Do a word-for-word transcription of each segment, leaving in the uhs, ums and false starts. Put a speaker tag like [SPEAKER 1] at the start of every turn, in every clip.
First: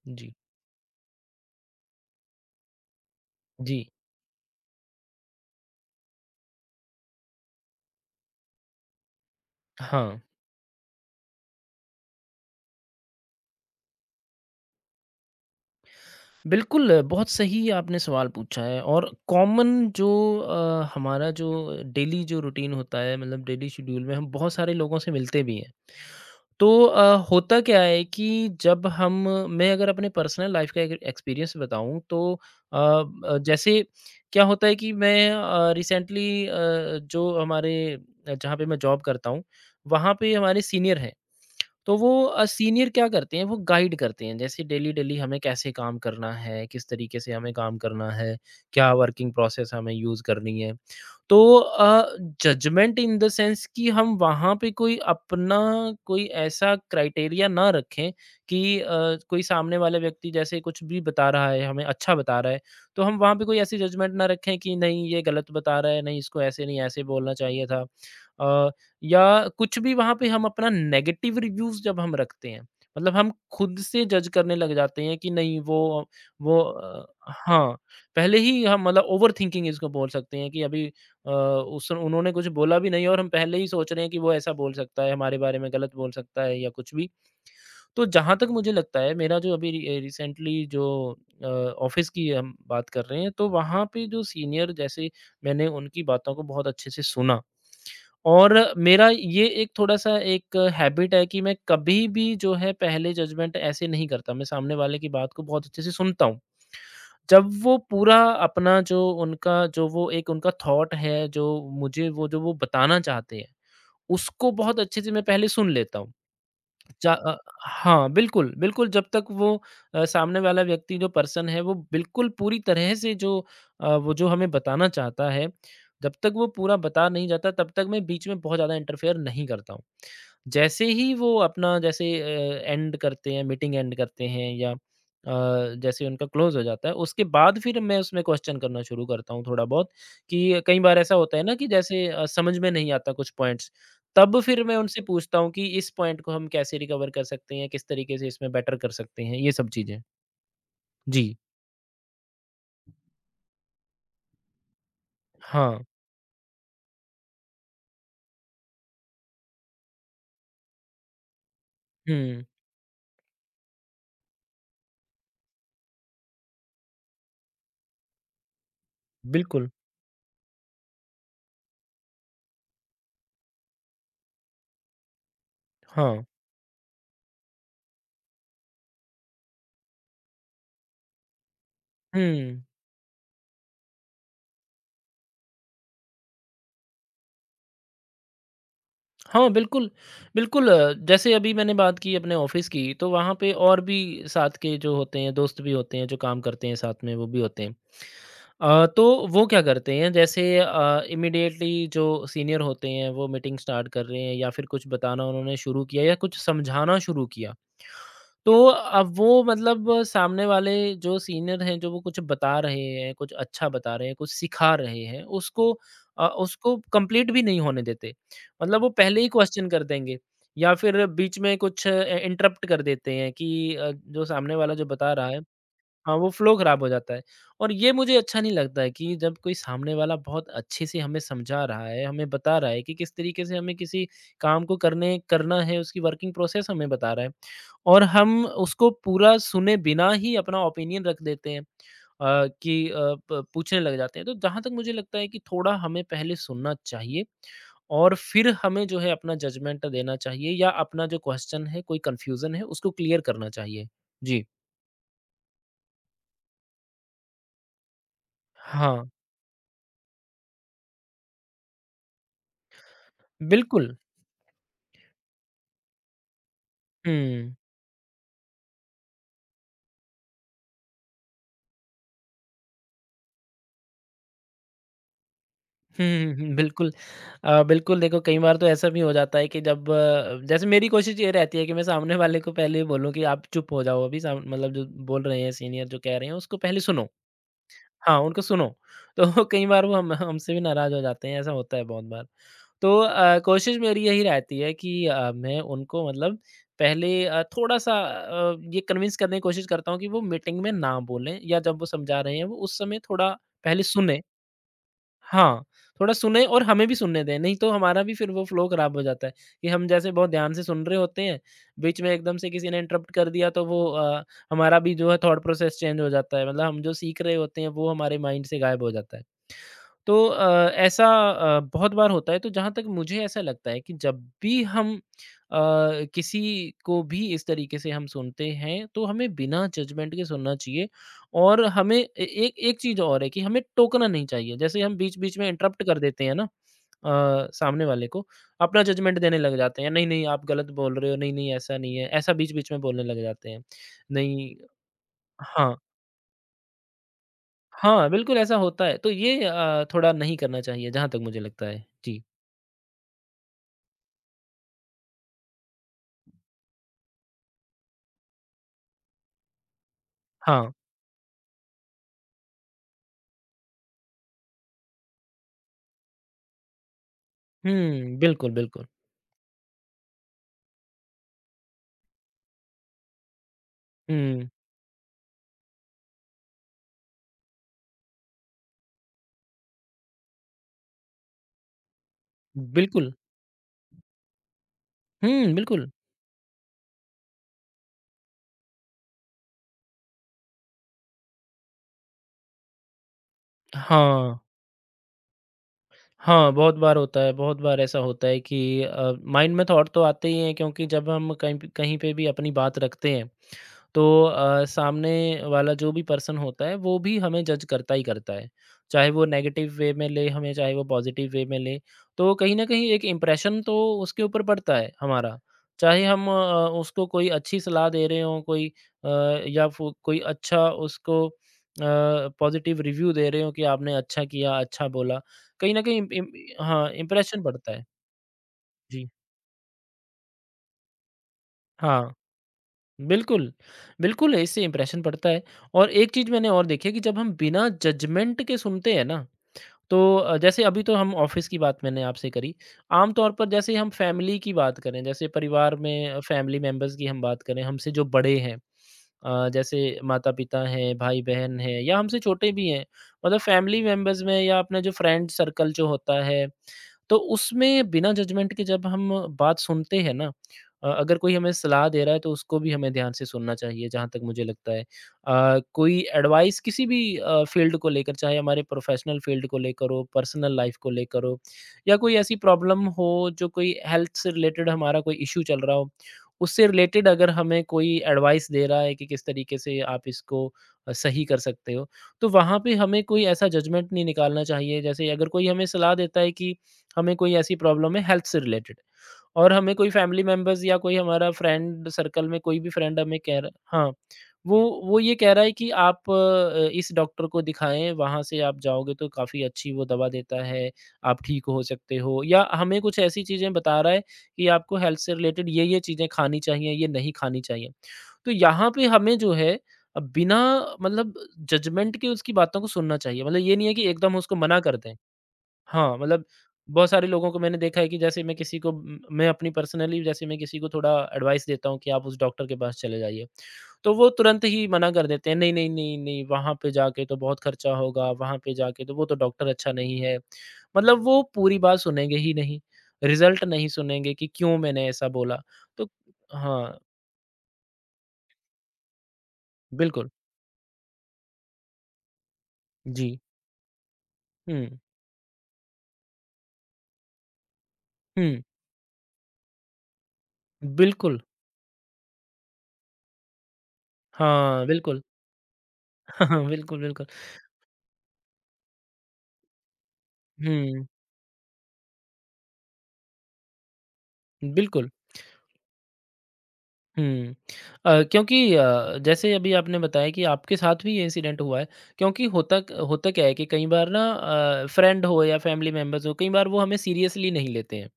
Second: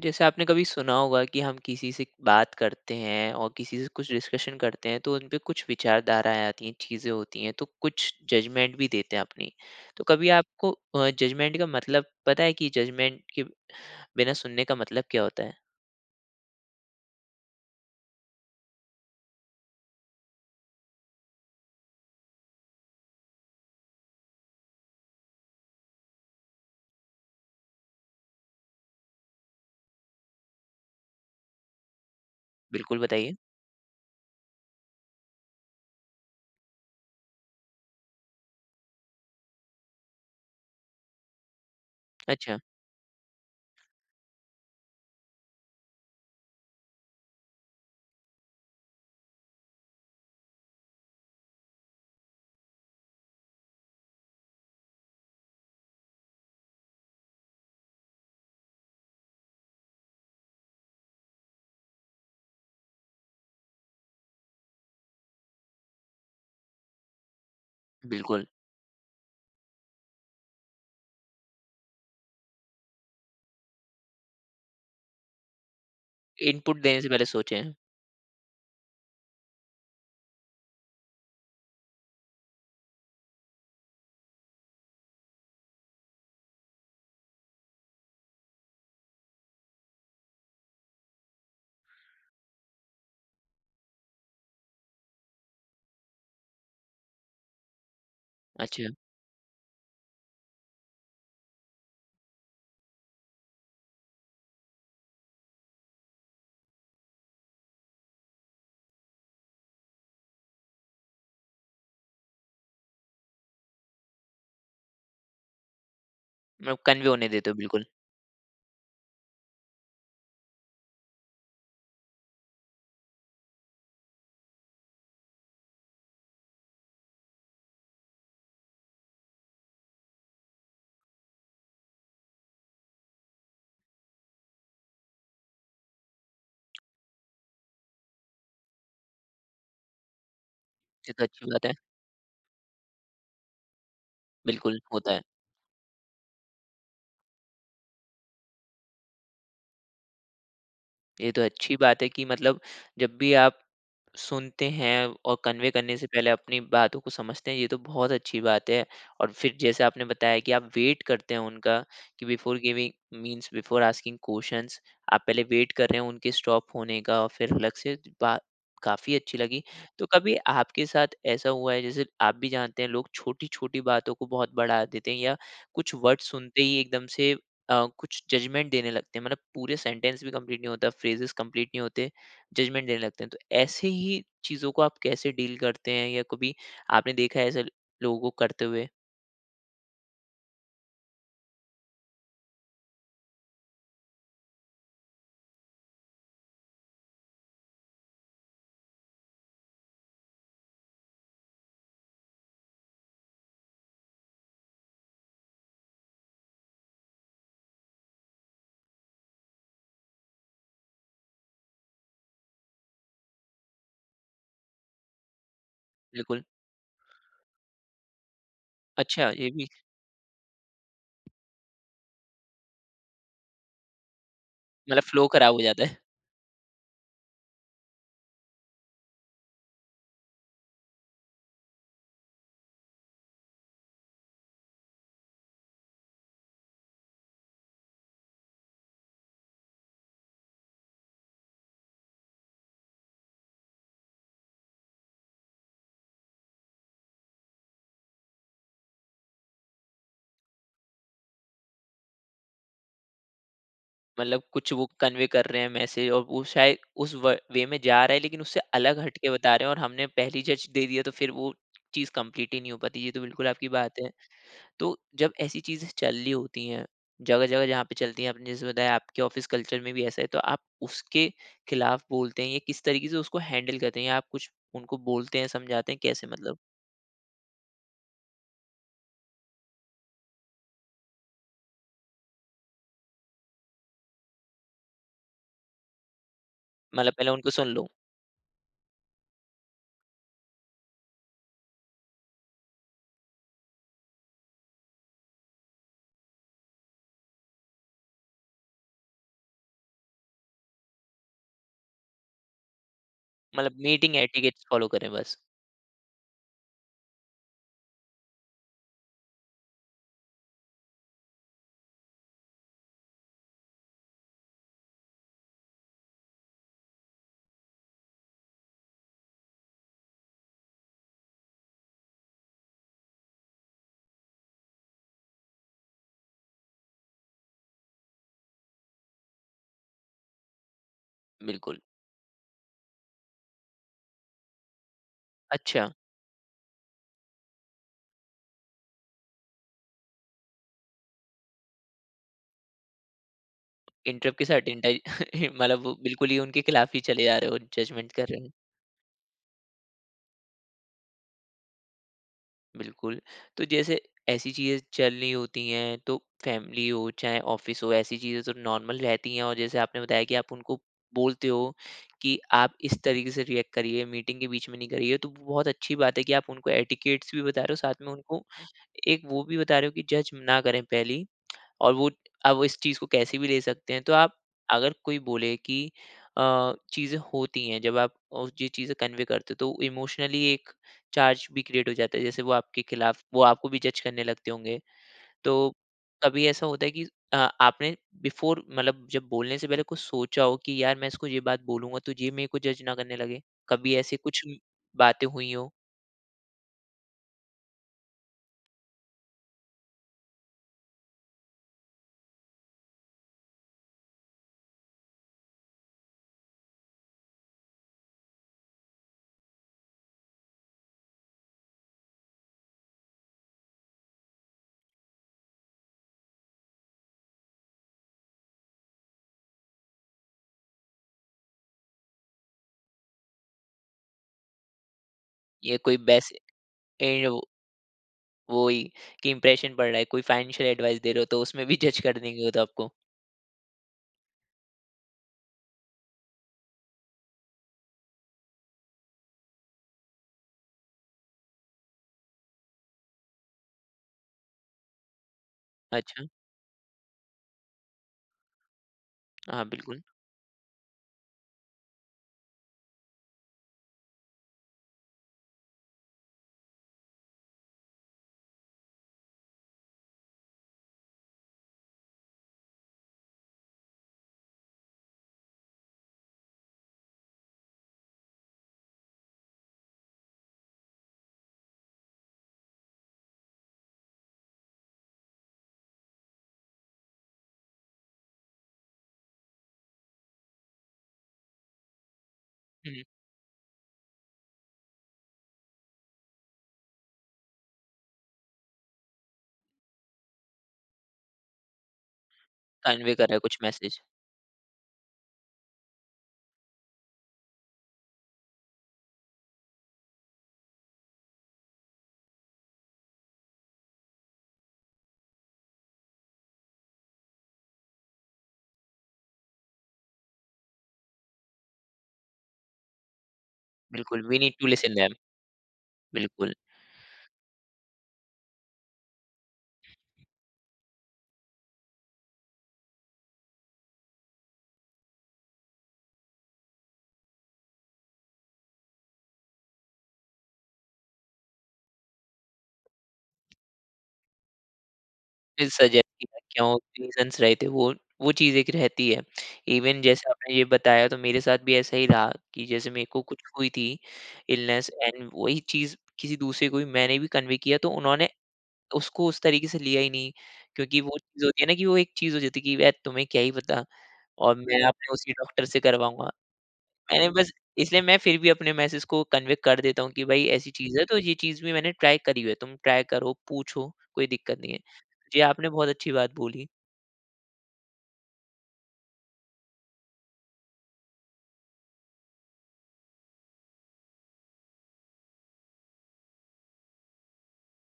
[SPEAKER 1] जैसे
[SPEAKER 2] जी।
[SPEAKER 1] आपने कभी सुना होगा कि हम किसी से बात करते हैं और किसी
[SPEAKER 2] जी।
[SPEAKER 1] से कुछ डिस्कशन करते हैं, तो उन पे कुछ विचारधाराएं आती हैं, चीज़ें होती हैं, तो कुछ जजमेंट भी देते हैं अपनी। तो
[SPEAKER 2] हाँ,
[SPEAKER 1] कभी आपको जजमेंट का मतलब पता है कि जजमेंट के बिना सुनने का मतलब क्या होता है?
[SPEAKER 2] बिल्कुल, बहुत सही आपने सवाल पूछा है। और कॉमन जो अ, हमारा जो डेली जो रूटीन होता है, मतलब डेली शेड्यूल में हम बहुत सारे लोगों से मिलते भी हैं। तो अ, होता क्या है कि जब हम मैं अगर अपने पर्सनल लाइफ़ का एक एक्सपीरियंस बताऊँ तो अ
[SPEAKER 1] बिल्कुल बताइए।
[SPEAKER 2] अ, जैसे क्या होता है कि मैं अ, रिसेंटली अ, जो हमारे अ, जहाँ पे मैं जॉब करता हूँ, वहाँ पे हमारे सीनियर हैं। तो वो अ,
[SPEAKER 1] अच्छा।
[SPEAKER 2] सीनियर क्या करते हैं, वो गाइड करते हैं, जैसे डेली डेली हमें कैसे काम करना है, किस तरीके से हमें काम करना है, क्या वर्किंग प्रोसेस हमें यूज़ करनी है। तो अ, जजमेंट इन द सेंस कि हम वहाँ पे कोई अपना कोई ऐसा क्राइटेरिया ना रखें कि अ, कोई सामने वाला व्यक्ति जैसे कुछ भी बता रहा है, हमें अच्छा बता रहा है, तो हम वहाँ पे कोई ऐसी जजमेंट ना रखें कि नहीं ये गलत बता रहा है, नहीं इसको ऐसे नहीं ऐसे बोलना चाहिए था।
[SPEAKER 1] बिल्कुल।
[SPEAKER 2] अ, या कुछ भी वहाँ पे हम अपना नेगेटिव रिव्यूज़ जब हम रखते हैं, मतलब हम खुद से जज करने लग जाते हैं कि नहीं वो वो
[SPEAKER 1] इनपुट देने
[SPEAKER 2] अ,
[SPEAKER 1] से पहले सोचें।
[SPEAKER 2] हाँ, पहले ही हम, मतलब ओवरथिंकिंग इसको बोल सकते हैं, कि अभी अ, उस उन्होंने कुछ बोला भी नहीं और हम पहले ही सोच रहे हैं कि वो ऐसा बोल सकता है, हमारे बारे में गलत बोल सकता है या कुछ भी। तो जहाँ तक मुझे लगता है, मेरा जो अभी रि रिसेंटली जो अ, ऑफ़िस की हम बात कर रहे हैं, तो वहाँ पे जो सीनियर, जैसे मैंने उनकी बातों को बहुत अच्छे से सुना। और
[SPEAKER 1] अच्छा।
[SPEAKER 2] मेरा ये एक थोड़ा-सा एक हैबिट है कि मैं कभी भी जो है पहले जजमेंट ऐसे नहीं करता, मैं सामने वाले की बात को बहुत अच्छे से सुनता हूँ। जब वो पूरा अपना जो उनका जो वो एक उनका थॉट है, जो मुझे वो जो वो बताना चाहते हैं, उसको बहुत अच्छे से मैं पहले सुन लेता हूँ।
[SPEAKER 1] मतलब कन्वे
[SPEAKER 2] जा
[SPEAKER 1] होने
[SPEAKER 2] अ,
[SPEAKER 1] देते हो, बिल्कुल।
[SPEAKER 2] हाँ, बिल्कुल, बिल्कुल, जब तक वो अ, सामने वाला व्यक्ति जो पर्सन है वो बिल्कुल पूरी तरह से जो अ, वो जो हमें बताना चाहता है, जब तक वो पूरा बता नहीं जाता तब तक मैं बीच में बहुत ज़्यादा इंटरफेयर नहीं करता हूँ। जैसे ही वो अपना, जैसे अ, एंड करते हैं, मीटिंग एंड करते हैं या अ, जैसे उनका क्लोज हो जाता है, उसके बाद फिर मैं उसमें क्वेश्चन करना शुरू करता हूँ, थोड़ा बहुत, कि कई बार
[SPEAKER 1] ये
[SPEAKER 2] ऐसा
[SPEAKER 1] तो
[SPEAKER 2] होता है
[SPEAKER 1] अच्छी
[SPEAKER 2] ना
[SPEAKER 1] बात
[SPEAKER 2] कि
[SPEAKER 1] है।
[SPEAKER 2] जैसे अ, समझ में नहीं आता कुछ पॉइंट्स। तब फिर मैं
[SPEAKER 1] बिल्कुल
[SPEAKER 2] उनसे
[SPEAKER 1] होता है।
[SPEAKER 2] पूछता हूँ कि इस पॉइंट को हम कैसे रिकवर कर सकते हैं, किस तरीके से इसमें बेटर कर सकते हैं, ये सब चीजें। जी।
[SPEAKER 1] ये तो अच्छी बात है कि मतलब जब भी आप सुनते हैं और कन्वे
[SPEAKER 2] हाँ।
[SPEAKER 1] करने से पहले अपनी बातों को समझते हैं, ये तो बहुत अच्छी बात है। और फिर जैसे आपने बताया कि आप वेट करते हैं उनका, कि
[SPEAKER 2] hmm.
[SPEAKER 1] Before giving means before asking questions, आप पहले वेट कर रहे हैं उनके स्टॉप होने का और फिर अलग से बात, काफ़ी अच्छी लगी।
[SPEAKER 2] बिल्कुल।
[SPEAKER 1] तो कभी आपके साथ ऐसा हुआ है जैसे आप भी जानते हैं, लोग छोटी-छोटी बातों को बहुत बढ़ा देते हैं या कुछ वर्ड
[SPEAKER 2] हाँ।
[SPEAKER 1] सुनते ही एकदम से अ, कुछ जजमेंट देने लगते हैं, मतलब पूरे सेंटेंस भी कंप्लीट नहीं होता, फ्रेजेस कंप्लीट नहीं होते,
[SPEAKER 2] हम्म।
[SPEAKER 1] जजमेंट देने लगते हैं, तो ऐसे ही चीज़ों को आप कैसे डील करते हैं, या कभी आपने देखा है ऐसे लोगों को करते हुए?
[SPEAKER 2] हाँ, बिल्कुल, बिल्कुल। अ, जैसे अभी मैंने बात की अपने ऑफ़िस की, तो वहाँ पे और भी साथ के जो होते हैं, दोस्त भी होते हैं, जो काम करते हैं साथ में, वो भी होते हैं। अ, तो वो क्या करते हैं, जैसे अ, इमीडिएटली जो सीनियर होते हैं, वो मीटिंग स्टार्ट कर रहे हैं या फिर कुछ बताना उन्होंने शुरू किया या कुछ समझाना शुरू किया, तो अब वो, मतलब सामने वाले जो सीनियर हैं, जो वो कुछ बता रहे हैं, कुछ अच्छा बता रहे हैं, कुछ सिखा रहे हैं, उसको अ,
[SPEAKER 1] बिल्कुल।
[SPEAKER 2] उसको कंप्लीट भी नहीं होने देते। मतलब वो पहले
[SPEAKER 1] अच्छा,
[SPEAKER 2] ही
[SPEAKER 1] ये भी।
[SPEAKER 2] क्वेश्चन कर देंगे या फिर बीच में कुछ इ इंटरप्ट कर देते हैं कि अ, जो सामने वाला जो
[SPEAKER 1] मतलब
[SPEAKER 2] बता
[SPEAKER 1] फ्लो
[SPEAKER 2] रहा है।
[SPEAKER 1] खराब हो जाता है।
[SPEAKER 2] हाँ, वो फ्लो खराब हो जाता है। और ये मुझे अच्छा नहीं लगता है कि जब कोई सामने वाला बहुत अच्छे से हमें समझा रहा है, हमें बता रहा है कि किस तरीके से हमें किसी काम को करने करना है, उसकी वर्किंग प्रोसेस हमें बता रहा है, और हम उसको पूरा सुने बिना ही अपना ओपिनियन रख देते हैं, अ, कि अ, प पूछने लग जाते हैं। तो जहाँ तक मुझे लगता है कि थोड़ा हमें पहले सुनना चाहिए और फिर हमें जो है अपना जजमेंट देना चाहिए या अपना जो क्वेश्चन है, कोई कन्फ्यूज़न है, उसको क्लियर करना चाहिए।
[SPEAKER 1] मतलब
[SPEAKER 2] जी।
[SPEAKER 1] कुछ वो कन्वे कर रहे हैं मैसेज, और वो शायद उस वे में जा रहा है, लेकिन उससे अलग
[SPEAKER 2] हाँ,
[SPEAKER 1] हटके बता रहे हैं और हमने पहली जज दे दिया, तो फिर वो चीज़ कंप्लीट ही नहीं हो पाती, ये तो बिल्कुल आपकी
[SPEAKER 2] बिल्कुल।
[SPEAKER 1] बात है। तो जब ऐसी चीज़ें चल रही होती हैं,
[SPEAKER 2] हुँ।
[SPEAKER 1] जगह-जगह जहाँ पे चलती हैं, आपने जैसे बताया आपके ऑफ़िस कल्चर में भी ऐसा है, तो आप उसके खिलाफ़ बोलते हैं या किस तरीके से उसको हैंडल करते हैं? या आप कुछ उनको बोलते हैं, समझाते हैं, कैसे
[SPEAKER 2] हुँ, हुँ,
[SPEAKER 1] मतलब?
[SPEAKER 2] बिल्कुल। अ, बिल्कुल, देखो कई बार तो ऐसा भी हो जाता है कि जब अ, जैसे मेरी कोशिश ये रहती है कि मैं सामने वाले को पहले ही बोलूँ कि आप चुप हो जाओ, अभी साम मतलब जो बोल रहे हैं सीनियर, जो कह रहे हैं उसको पहले सुनो।
[SPEAKER 1] मतलब पहले उनको सुन लो,
[SPEAKER 2] हाँ, उनको सुनो। तो कई बार वो हम हमसे भी नाराज़ हो जाते हैं, ऐसा होता है बहुत बार। तो अ, कोशिश मेरी यही रहती है कि अ, मैं उनको, मतलब पहले अ, थोड़ा-सा अ, ये कन्विंस करने की कोशिश करता हूँ कि वो मीटिंग में ना बोलें, या जब वो समझा रहे हैं वो उस समय थोड़ा
[SPEAKER 1] मतलब
[SPEAKER 2] पहले
[SPEAKER 1] मीटिंग
[SPEAKER 2] सुनें।
[SPEAKER 1] एटिकेट्स फ़ॉलो करें बस।
[SPEAKER 2] हाँ, थोड़ा सुनें और हमें भी सुनने दें, नहीं तो हमारा भी फिर वो फ्लो खराब हो जाता है। कि हम जैसे बहुत ध्यान से सुन रहे होते हैं, बीच में एकदम से किसी ने इंटरप्ट कर दिया, तो वो अ, हमारा भी जो है थॉट प्रोसेस चेंज हो जाता है, मतलब हम जो सीख रहे होते हैं वो हमारे माइंड से गायब हो जाता है। तो अ, ऐसा अ, बहुत बार होता है, तो जहाँ तक मुझे ऐसा लगता है कि जब भी हम अ, किसी को भी इस तरीके से हम सुनते हैं, तो हमें बिना जजमेंट के सुनना चाहिए, और
[SPEAKER 1] बिल्कुल।
[SPEAKER 2] हमें ए एक एक चीज़ और है कि हमें टोकना नहीं चाहिए। जैसे हम बीच-बीच में इंटरप्ट
[SPEAKER 1] अच्छा,
[SPEAKER 2] कर देते हैं ना, अ, सामने वाले को, अपना जजमेंट देने लग जाते हैं, नहीं-नहीं आप गलत बोल रहे हो, नहीं-नहीं ऐसा नहीं है, ऐसा बीच-बीच में बोलने लग जाते हैं।
[SPEAKER 1] इंटरप्ट के
[SPEAKER 2] नहीं,
[SPEAKER 1] साथ इंटा
[SPEAKER 2] हाँ,
[SPEAKER 1] मतलब वो बिल्कुल ही उनके खिलाफ़ ही चले जा रहे हो,
[SPEAKER 2] हाँ,
[SPEAKER 1] जजमेंट कर
[SPEAKER 2] बिल्कुल
[SPEAKER 1] रहे हो।
[SPEAKER 2] ऐसा होता है, तो ये अ, थोड़ा नहीं करना चाहिए, जहाँ तक मुझे लगता है। जी।
[SPEAKER 1] बिल्कुल। तो जैसे ऐसी चीज़ें चल रही होती हैं, तो फैमिली हो चाहे ऑफ़िस हो, ऐसी चीज़ें तो नॉर्मल रहती हैं, और जैसे आपने बताया कि आप
[SPEAKER 2] हाँ।
[SPEAKER 1] उनको बोलते हो कि आप इस तरीके से रिएक्ट करिए, मीटिंग के बीच में नहीं करिए। तो वो बहुत अच्छी बात है कि आप उनको एटिकेट्स भी बता रहे हो, साथ में
[SPEAKER 2] हुँ,
[SPEAKER 1] उनको
[SPEAKER 2] बिल्कुल, बिल्कुल।
[SPEAKER 1] एक वो भी बता रहे हो कि जज ना करें पहले ही। और वो अब इस चीज़ को कैसे भी ले सकते हैं। तो आप
[SPEAKER 2] हुँ,
[SPEAKER 1] अगर कोई बोले कि अ, चीज़ें होती हैं जब आप, और ये चीज़ें कन्वे करते हो, तो इमोशनली एक चार्ज भी क्रिएट हो जाता है। जैसे वो आपके
[SPEAKER 2] बिल्कुल।
[SPEAKER 1] खिलाफ, वो आपको भी जज करने लगते होंगे। तो
[SPEAKER 2] हुँ, बिल्कुल।
[SPEAKER 1] कभी ऐसा होता है कि अ, आपने बिफोर, मतलब जब बोलने से पहले कुछ सोचा हो कि यार मैं इसको ये बात बोलूँगा तो ये मेरे को जज ना करने लगे? कभी ऐसे
[SPEAKER 2] हाँ।
[SPEAKER 1] कुछ बातें हुई हों?
[SPEAKER 2] हाँ, बहुत बार होता है, बहुत बार ऐसा होता है कि अ, माइंड में थॉट तो आते ही हैं, क्योंकि जब हम कहीं पे कहीं पे भी अपनी बात रखते हैं, तो अ, सामने वाला जो भी पर्सन होता है वो भी हमें जज करता ही करता है। चाहे वो नेगेटिव वे में ले हमें, चाहे वो पॉज़िटिव वे में ले, तो कहीं न कहीं एक इम्प्रेशन तो उसके ऊपर पड़ता है हमारा। चाहे हम अ, उसको कोई अच्छी सलाह दे रहे हों, कोई अ, या फ़िर कोई अच्छा उसको अ, पॉज़िटिव रिव्यू दे रहे हों कि आपने अच्छा किया, अच्छा बोला। कहीं
[SPEAKER 1] या
[SPEAKER 2] न
[SPEAKER 1] कोई
[SPEAKER 2] कहीं इम इम
[SPEAKER 1] बेस,
[SPEAKER 2] हाँ, इम्प्रेशन पड़ता है।
[SPEAKER 1] वही
[SPEAKER 2] जी।
[SPEAKER 1] कि इम्प्रेशन पड़ रहा है, कोई फाइनेंशियल एडवाइस दे रहे हो तो उसमें भी जज
[SPEAKER 2] हाँ।
[SPEAKER 1] कर देंगे वो तो आपको।
[SPEAKER 2] बिल्कुल, बिल्कुल, इससे इम्प्रेशन पड़ता है। और एक चीज़ मैंने और देखी है कि जब हम बिना जजमेंट के सुनते हैं ना, तो अ, जैसे अभी तो हम ऑफ़िस की बात मैंने आपसे करी। आम तौर पर जैसे हम फ़ैमिली की बात करें, जैसे परिवार में अ,
[SPEAKER 1] अच्छा,
[SPEAKER 2] फ़ैमिली मेंबर्स की हम बात करें, हमसे जो बड़े हैं, अ,
[SPEAKER 1] हाँ,
[SPEAKER 2] जैसे
[SPEAKER 1] बिल्कुल।
[SPEAKER 2] माता-पिता हैं, भाई-बहन हैं या हमसे छोटे भी हैं। मतलब फ़ैमिली मेंबर्स में या अपना जो फ्रेंड सर्कल जो होता है, तो उसमें बिना जजमेंट के जब हम बात सुनते हैं ना, अ, अगर कोई हमें सलाह दे रहा है तो उसको भी हमें ध्यान से सुनना चाहिए, जहाँ तक मुझे लगता है। अ, कोई एडवाइस किसी भी अ, फ़ील्ड को लेकर, चाहे हमारे प्रोफ़ेशनल फ़ील्ड को लेकर हो, पर्सनल लाइफ़ को लेकर हो, या कोई ऐसी प्रॉब्लम हो जो कोई हेल्थ से रिलेटेड हमारा कोई इश्यू चल रहा हो, उससे रिलेटेड अगर हमें कोई एडवाइस दे रहा है कि किस तरीके से आप इसको अ, सही कर सकते हो, तो वहाँ पे
[SPEAKER 1] हुँ,
[SPEAKER 2] हमें कोई ऐसा जजमेंट नहीं निकालना चाहिए। जैसे अगर कोई हमें सलाह देता है कि हमें कोई ऐसी प्रॉब्लम है हेल्थ से रिलेटेड, और हमें कोई फ़ैमिली मेंबर्स या कोई हमारा फ्रेंड सर्कल में कोई भी फ्रेंड
[SPEAKER 1] कन्वे
[SPEAKER 2] हमें
[SPEAKER 1] कर रहा है
[SPEAKER 2] कह
[SPEAKER 1] कुछ
[SPEAKER 2] रहा, हाँ।
[SPEAKER 1] मैसेज।
[SPEAKER 2] वो वो ये कह रहा है कि आप अ, इस डॉक्टर को दिखाएँ, वहाँ से आप जाओगे तो काफ़ी अच्छी वो दवा देता है, आप ठीक हो सकते हो। या हमें कुछ ऐसी चीज़ें बता रहा है कि आपको हेल्थ से रिलेटेड ये-ये चीज़ें खानी चाहिए, ये नहीं खानी चाहिए। तो यहाँ पे हमें जो है अ, बिना मतलब जजमेंट के उसकी बातों को सुनना चाहिए। मतलब ये नहीं है कि एकदम
[SPEAKER 1] बिल्कुल,
[SPEAKER 2] उसको
[SPEAKER 1] वी नीड
[SPEAKER 2] मना
[SPEAKER 1] टू
[SPEAKER 2] कर
[SPEAKER 1] लिसन
[SPEAKER 2] दें।
[SPEAKER 1] देम।
[SPEAKER 2] हाँ, मतलब
[SPEAKER 1] बिल्कुल।
[SPEAKER 2] बहुत सारे लोगों को मैंने देखा है कि जैसे मैं किसी को म मैं अपनी पर्सनली जैसे मैं किसी को थोड़ा एडवाइस देता हूँ कि आप उस डॉक्टर के पास चले जाइए। तो वो तुरंत ही मना कर देते हैं, नहीं, नहीं, नहीं, नहीं, वहाँ पे जाके तो बहुत खर्चा होगा, वहाँ पे जाके तो वो तो डॉक्टर अच्छा नहीं है। मतलब वो पूरी बात सुनेंगे ही नहीं, रिज़ल्ट नहीं सुनेंगे कि क्यों मैंने ऐसा बोला।
[SPEAKER 1] फिर
[SPEAKER 2] तो
[SPEAKER 1] सजेस्ट किया क्यों,
[SPEAKER 2] हाँ,
[SPEAKER 1] रीज़न्स रहे थे वो वो चीज़ एक रहती है। इवन
[SPEAKER 2] बिल्कुल।
[SPEAKER 1] जैसे आपने ये बताया, तो मेरे साथ भी ऐसा ही रहा कि जैसे मेरे
[SPEAKER 2] जी।
[SPEAKER 1] को कुछ हुई थी,
[SPEAKER 2] हुँ,
[SPEAKER 1] इलनेस एंड वही चीज़ किसी दूसरे को भी मैंने भी कन्वे किया, तो उन्होंने
[SPEAKER 2] हुँ,
[SPEAKER 1] उसको उस तरीके से लिया ही नहीं, क्योंकि वो
[SPEAKER 2] बिल्कुल।
[SPEAKER 1] चीज़ होती है ना कि वो एक चीज़ हो जाती है कि यार तुम्हें क्या ही पता, और
[SPEAKER 2] हाँ,
[SPEAKER 1] मैं
[SPEAKER 2] बिल्कुल।
[SPEAKER 1] अपने उसी डॉक्टर से करवाऊँगा।
[SPEAKER 2] हाँ, बिल्कुल, बिल्कुल।
[SPEAKER 1] मैंने बस, इसलिए मैं फिर भी अपने मैसेज को कन्वे कर देता हूँ कि भाई ऐसी
[SPEAKER 2] हुँ,
[SPEAKER 1] चीज़ है तो ये चीज़ भी मैंने ट्राई करी हुई है। तुम ट्राई करो, पूछो, कोई दिक्कत नहीं है।
[SPEAKER 2] बिल्कुल।
[SPEAKER 1] जी, आपने बहुत अच्छी बात बोली।
[SPEAKER 2] हुँ। अ, क्योंकि अ, जैसे अभी आपने बताया कि आपके साथ भी ये इंसिडेंट हुआ है, क्योंकि होता क होता क्या है कि कई बार ना अ, फ्रेंड हो या फैमिली मेंबर्स हो, कई बार वो हमें सीरियसली नहीं लेते हैं।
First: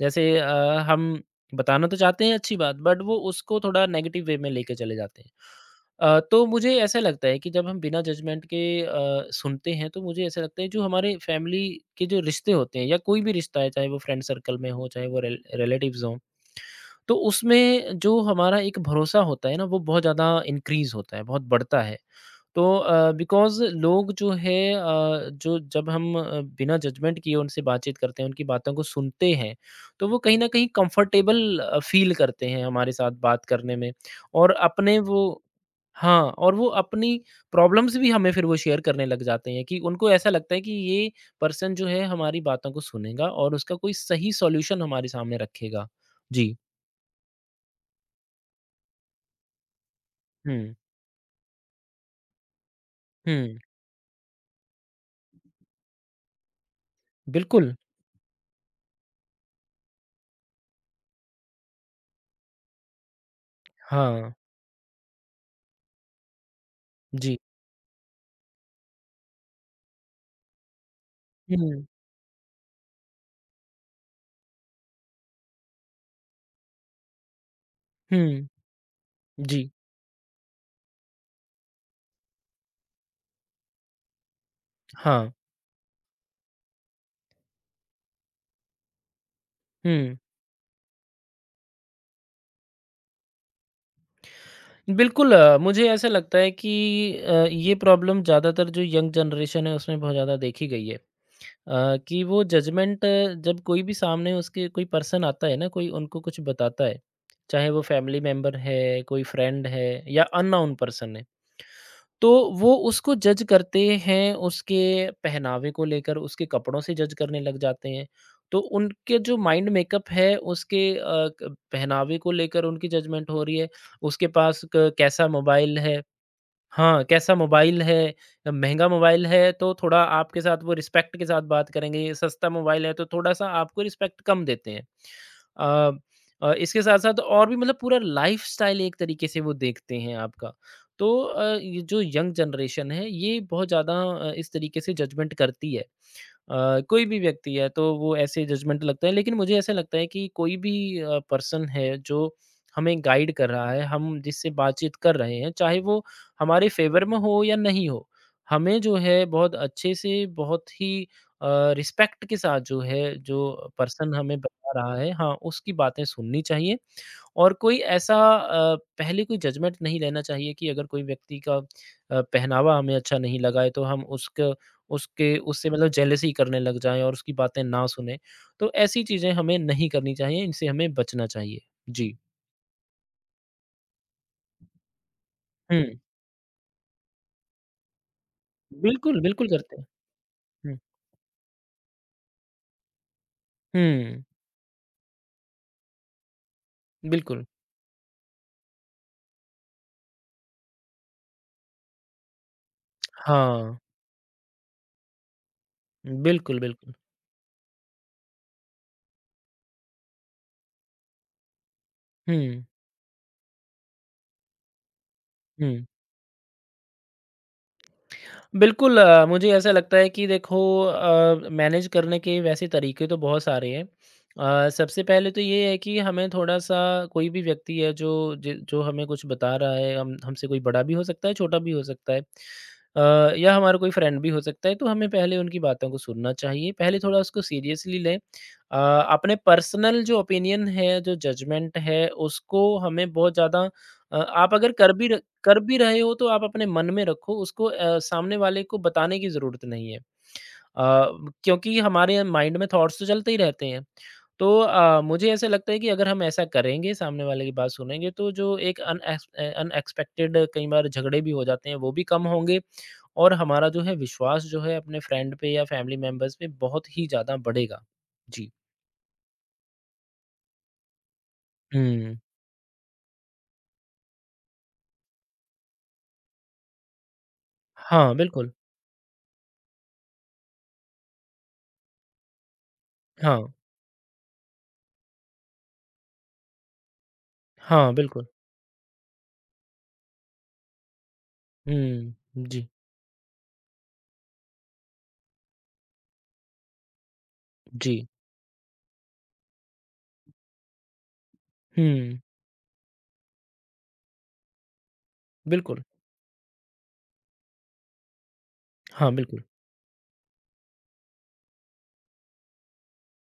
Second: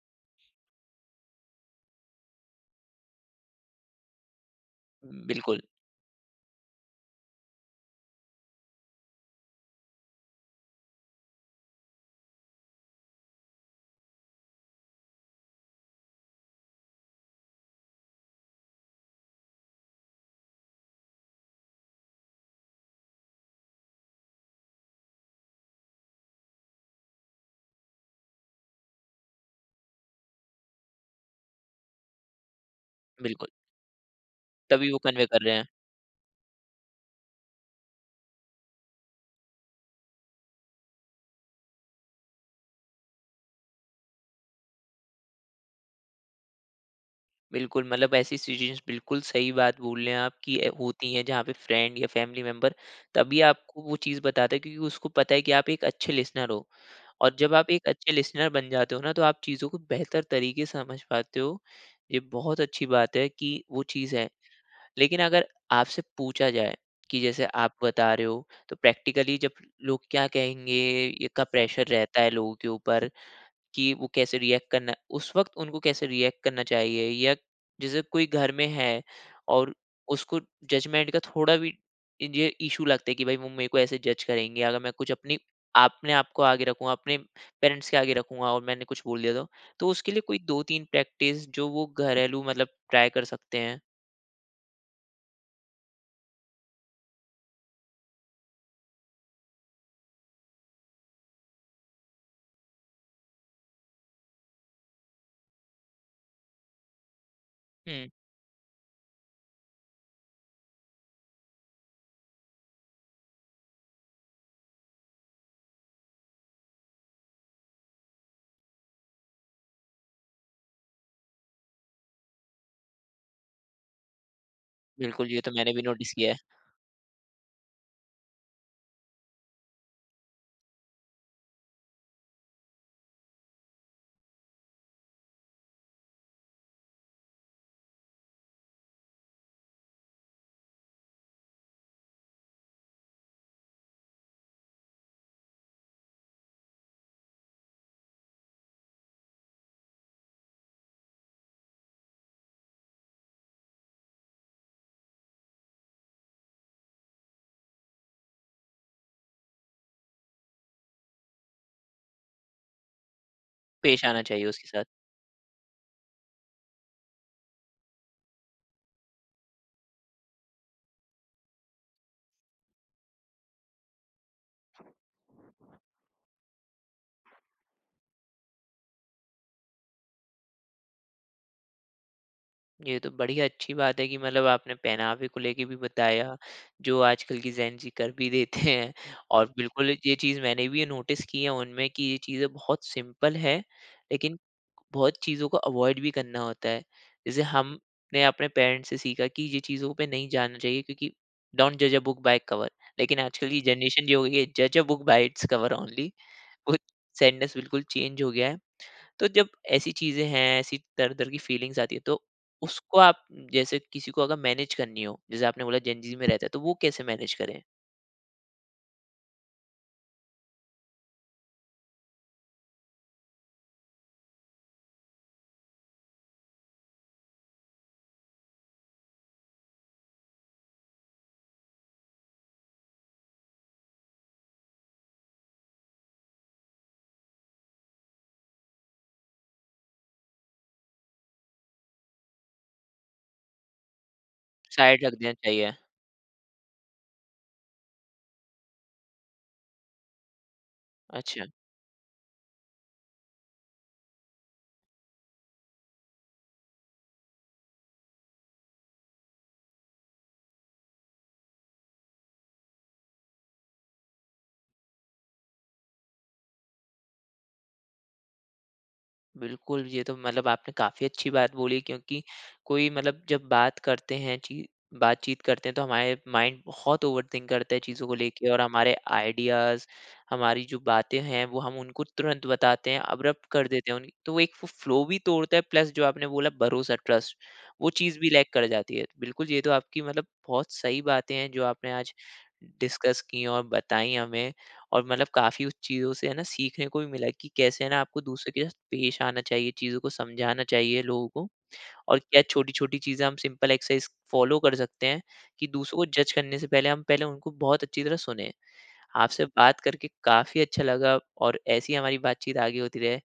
[SPEAKER 2] जैसे अ, हम बताना तो चाहते हैं अच्छी बात, बट वो उसको थोड़ा नेगेटिव वे में लेके चले जाते हैं।
[SPEAKER 1] बिल्कुल,
[SPEAKER 2] अ, तो मुझे ऐसा लगता है कि जब हम बिना जजमेंट के अ, सुनते हैं, तो मुझे ऐसा लगता है जो हमारे फैमिली के जो रिश्ते होते हैं या कोई भी रिश्ता है, चाहे वो फ्रेंड सर्कल में हो, चाहे वो रिल रिलेटिव्स हों तो उसमें जो हमारा एक भरोसा होता है ना, वो बहुत ज़्यादा इंक्रीज़ होता है, बहुत बढ़ता है। तो अ, बिकॉज़ लोग जो है अ, जो जब हम अ, बिना जजमेंट किए उनसे बातचीत करते हैं, उनकी बातों को सुनते हैं, तो वो कहीं न कहीं कंफर्टेबल अ, फ़ील करते हैं हमारे साथ बात
[SPEAKER 1] बिल्कुल।
[SPEAKER 2] करने में और
[SPEAKER 1] तभी वो
[SPEAKER 2] अपने
[SPEAKER 1] कन्वे
[SPEAKER 2] वो
[SPEAKER 1] कर रहे हैं।
[SPEAKER 2] हाँ, और वो अपनी प्रॉब्लम्स भी हमें फिर वो शेयर करने लग जाते हैं कि उनको ऐसा लगता है कि ये पर्सन जो है हमारी बातों को सुनेगा और उसका कोई सही सॉल्यूशन हमारे सामने रखेगा। जी।
[SPEAKER 1] बिल्कुल, मतलब ऐसी सिचुएशंस, बिल्कुल सही बात बोल रहे हैं आप कि अ,
[SPEAKER 2] हुँ।
[SPEAKER 1] होती हैं जहाँ पे फ्रेंड या फैमिली मेंबर तभी
[SPEAKER 2] हुँ,
[SPEAKER 1] आपको वो चीज़ बताता है, क्योंकि उसको पता है कि आप एक अच्छे लिसनर हो। और जब आप
[SPEAKER 2] बिल्कुल,
[SPEAKER 1] एक अच्छे लिसनर बन जाते हो ना, तो आप चीज़ों को बेहतर तरीके से समझ पाते हो। ये बहुत अच्छी बात है कि वो चीज़ है।
[SPEAKER 2] हाँ,
[SPEAKER 1] लेकिन अगर आपसे पूछा जाए, कि
[SPEAKER 2] जी।
[SPEAKER 1] जैसे आप बता रहे हो, तो प्रैक्टिकली जब लोग क्या कहेंगे, ये का
[SPEAKER 2] हुँ,
[SPEAKER 1] प्रेशर रहता है लोगों के ऊपर, कि वो कैसे रिएक्ट करना, उस वक़्त उनको कैसे रिएक्ट करना चाहिए, या जैसे कोई
[SPEAKER 2] हुँ,
[SPEAKER 1] घर में है
[SPEAKER 2] जी,
[SPEAKER 1] और उसको जजमेंट का थोड़ा भी ये इश्यू लगता है कि भाई वो मेरे को ऐसे जज करेंगे अगर मैं कुछ
[SPEAKER 2] हाँ,
[SPEAKER 1] अपनी, अपने आप को आगे रखूँगा, अपने पेरेंट्स के आगे रखूँगा और मैंने कुछ बोल दिया तो, तो उसके
[SPEAKER 2] हुँ।
[SPEAKER 1] लिए कोई दो तीन प्रैक्टिस जो वो घरेलू मतलब ट्राई कर सकते हैं।
[SPEAKER 2] बिल्कुल अ, मुझे ऐसा लगता है कि अ, ये प्रॉब्लम ज़्यादातर जो यंग जनरेशन है उसमें बहुत ज़्यादा देखी गई है। अ, कि वो जजमेंट जब कोई भी सामने उसके कोई पर्सन आता है ना, कोई उनको कुछ बताता है, चाहे वो
[SPEAKER 1] हुँ,
[SPEAKER 2] फैमिली मेंबर है, कोई फ्रेंड है या अननोन पर्सन है। तो वो उसको जज करते हैं, उसके पहनावे को लेकर, उसके कपड़ों से जज करने लग जाते हैं। तो उनके जो माइंड मेकअप है, उसके अ, क पहनावे को लेकर उनकी जजमेंट हो रही है। उसके पास क कैसा
[SPEAKER 1] बिल्कुल ये तो मैंने
[SPEAKER 2] मोबाइल
[SPEAKER 1] भी
[SPEAKER 2] है।
[SPEAKER 1] नोटिस किया है।
[SPEAKER 2] हाँ, कैसा मोबाइल है? महँगा मोबाइल है तो थोड़ा आपके साथ वो रिस्पेक्ट के साथ बात करेंगे, सस्ता मोबाइल है तो थोड़ा-सा आपको रिस्पेक्ट कम देते हैं। अ अ, इसके साथ-साथ और भी मतलब पूरा लाइफ़स्टाइल एक तरीके से वो देखते हैं आपका। तो अ, ये जो यंग जनरेशन है ये बहुत ज़्यादा अ, इस तरीके से जजमेंट करती है। अ, कोई भी व्यक्ति है तो वो ऐसे जजमेंटल लगता है। लेकिन मुझे ऐसा लगता है कि कोई भी अ, पर्सन है जो हमें गाइड कर रहा है, हम जिससे बातचीत कर रहे हैं, चाहे वो हमारे फ़ेवर में हो या नहीं हो, हमें जो है बहुत अच्छे से, बहुत ही अ, रिस्पेक्ट के साथ जो है, जो
[SPEAKER 1] पेश
[SPEAKER 2] पर्सन
[SPEAKER 1] आना
[SPEAKER 2] हमें
[SPEAKER 1] चाहिए उसके
[SPEAKER 2] बता
[SPEAKER 1] साथ।
[SPEAKER 2] रहा है हाँ, उसकी बातें सुननी चाहिए। और कोई ऐसा अ, पहले कोई जजमेंट नहीं लेना चाहिए कि अगर कोई व्यक्ति का अ, पहनावा हमें अच्छा नहीं लगा है, तो हम उसक उसके उससे मतलब जेलसी करने लग जाएँ और उसकी बातें ना सुनें। तो ऐसी चीज़ें हमें नहीं करनी चाहिए, इनसे हमें बचना चाहिए। जी।
[SPEAKER 1] ये तो बढ़िया अच्छी बात है कि मतलब आपने पहनावे को लेके भी
[SPEAKER 2] हुँ।
[SPEAKER 1] बताया, जो आजकल की जेन ज़ी कर भी देते हैं,
[SPEAKER 2] बिल्कुल,
[SPEAKER 1] और
[SPEAKER 2] बिल्कुल करते हैं।
[SPEAKER 1] बिल्कुल ये चीज़ मैंने
[SPEAKER 2] हुँ।
[SPEAKER 1] भी नोटिस की है उनमें कि ये चीज़ें बहुत सिंपल है,
[SPEAKER 2] हुँ,
[SPEAKER 1] लेकिन बहुत चीज़ों को अवॉइड भी करना होता है। जैसे
[SPEAKER 2] बिल्कुल।
[SPEAKER 1] हमने अपने पेरेंट्स से सीखा कि ये चीज़ों पे नहीं जाना चाहिए, क्योंकि डोंट जज a book by its cover, लेकिन आजकल की
[SPEAKER 2] हाँ,
[SPEAKER 1] जनरेशन ये हो गई है, जज a book by its cover only.
[SPEAKER 2] बिल्कुल,
[SPEAKER 1] वो
[SPEAKER 2] बिल्कुल।
[SPEAKER 1] सैडनेस बिल्कुल चेंज हो गया है। तो जब ऐसी चीज़ें हैं, ऐसी तरह-तरह की फ़ीलिंग्स आती है, तो
[SPEAKER 2] हुँ,
[SPEAKER 1] उसको आप जैसे, किसी को अगर मैनेज करनी हो, जैसे आपने बोला
[SPEAKER 2] हुँ।
[SPEAKER 1] जेन ज़ी में रहता है, तो वो कैसे मैनेज करें?
[SPEAKER 2] बिल्कुल अ, मुझे ऐसा लगता है कि देखो अ, मैनेज करने के वैसे तरीके तो बहुत सारे हैं। अ, सबसे पहले तो ये है कि हमें थोड़ा-सा कोई भी व्यक्ति है जो जि जो हमें कुछ बता रहा है, हम हमसे कोई बड़ा भी हो सकता है, छोटा भी हो सकता है अ, या हमारा कोई फ्रेंड भी हो सकता है, तो हमें पहले उनकी बातों को सुनना चाहिए। पहले थोड़ा उसको सीरियसली लें। अ, अपने पर्सनल जो ओपिनियन है, जो जजमेंट है, उसको हमें बहुत ज़्यादा अ, आप अगर कर
[SPEAKER 1] साइड
[SPEAKER 2] भी
[SPEAKER 1] रख
[SPEAKER 2] र
[SPEAKER 1] देना
[SPEAKER 2] कर
[SPEAKER 1] चाहिए।
[SPEAKER 2] भी रहे हो तो आप अपने मन में रखो उसको अ, सामने वाले को बताने की ज़रूरत नहीं है। अ,
[SPEAKER 1] अच्छा।
[SPEAKER 2] क्योंकि हमारे माइंड में थॉट्स तो चलते ही रहते हैं। तो अ, मुझे ऐसा लगता है कि अगर हम ऐसा करेंगे, सामने वाले की बात सुनेंगे तो जो एक अनएक्स अ, अनएक्सपेक्टेड कई बार झगड़े भी हो जाते हैं वो भी कम होंगे और हमारा जो है विश्वास जो है अपने फ्रेंड पे या फैमिली मेंबर्स पे बहुत ही ज़्यादा बढ़ेगा। जी।
[SPEAKER 1] बिल्कुल, ये तो मतलब आपने काफ़ी अच्छी बात बोली,
[SPEAKER 2] हुँ।
[SPEAKER 1] क्योंकि कोई, मतलब जब बात करते हैं ची बातचीत करते हैं, तो हमारे माइंड बहुत ओवरथिंक करता है चीज़ों को
[SPEAKER 2] हाँ,
[SPEAKER 1] लेके,
[SPEAKER 2] बिल्कुल।
[SPEAKER 1] और हमारे आइडियाज़, हमारी जो बातें हैं वो हम उनको तुरंत बताते हैं, अब्रप्ट
[SPEAKER 2] हाँ।
[SPEAKER 1] कर देते हैं उन्हें। तो वो एक फ़ फ़्लो भी तोड़ता है, प्लस जो आपने बोला भरोसा, ट्रस्ट, वो
[SPEAKER 2] हाँ,
[SPEAKER 1] चीज़
[SPEAKER 2] बिल्कुल।
[SPEAKER 1] भी लैक कर जाती है। बिल्कुल, ये तो आपकी, मतलब बहुत सही बातें हैं जो आपने आज
[SPEAKER 2] हुँ। जी।
[SPEAKER 1] डिस्कस की और बताई हमें। और मतलब काफ़ी उस चीज़ों से है ना सीखने को भी मिला कि कैसे है
[SPEAKER 2] जी।
[SPEAKER 1] ना आपको दूसरे के साथ पेश आना चाहिए, चीज़ों को समझाना चाहिए लोगों को, और
[SPEAKER 2] हुँ।
[SPEAKER 1] क्या छोटी-छोटी चीज़ें हम सिंपल एक्सरसाइज़ फ़ॉलो कर सकते हैं कि
[SPEAKER 2] बिल्कुल।
[SPEAKER 1] दूसरों को जज करने से पहले हम पहले उनको बहुत अच्छी तरह सुनें।
[SPEAKER 2] हाँ, बिल्कुल।
[SPEAKER 1] आपसे बात करके काफ़ी अच्छा लगा, और ऐसी ही हमारी बातचीत आगे होती रहे।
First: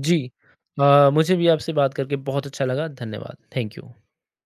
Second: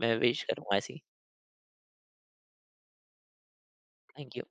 [SPEAKER 1] मैं विश करूँगा ऐसी।
[SPEAKER 2] अ, मुझे भी आपसे बात करके बहुत अच्छा लगा। धन्यवाद। Thank you.
[SPEAKER 1] Thank you.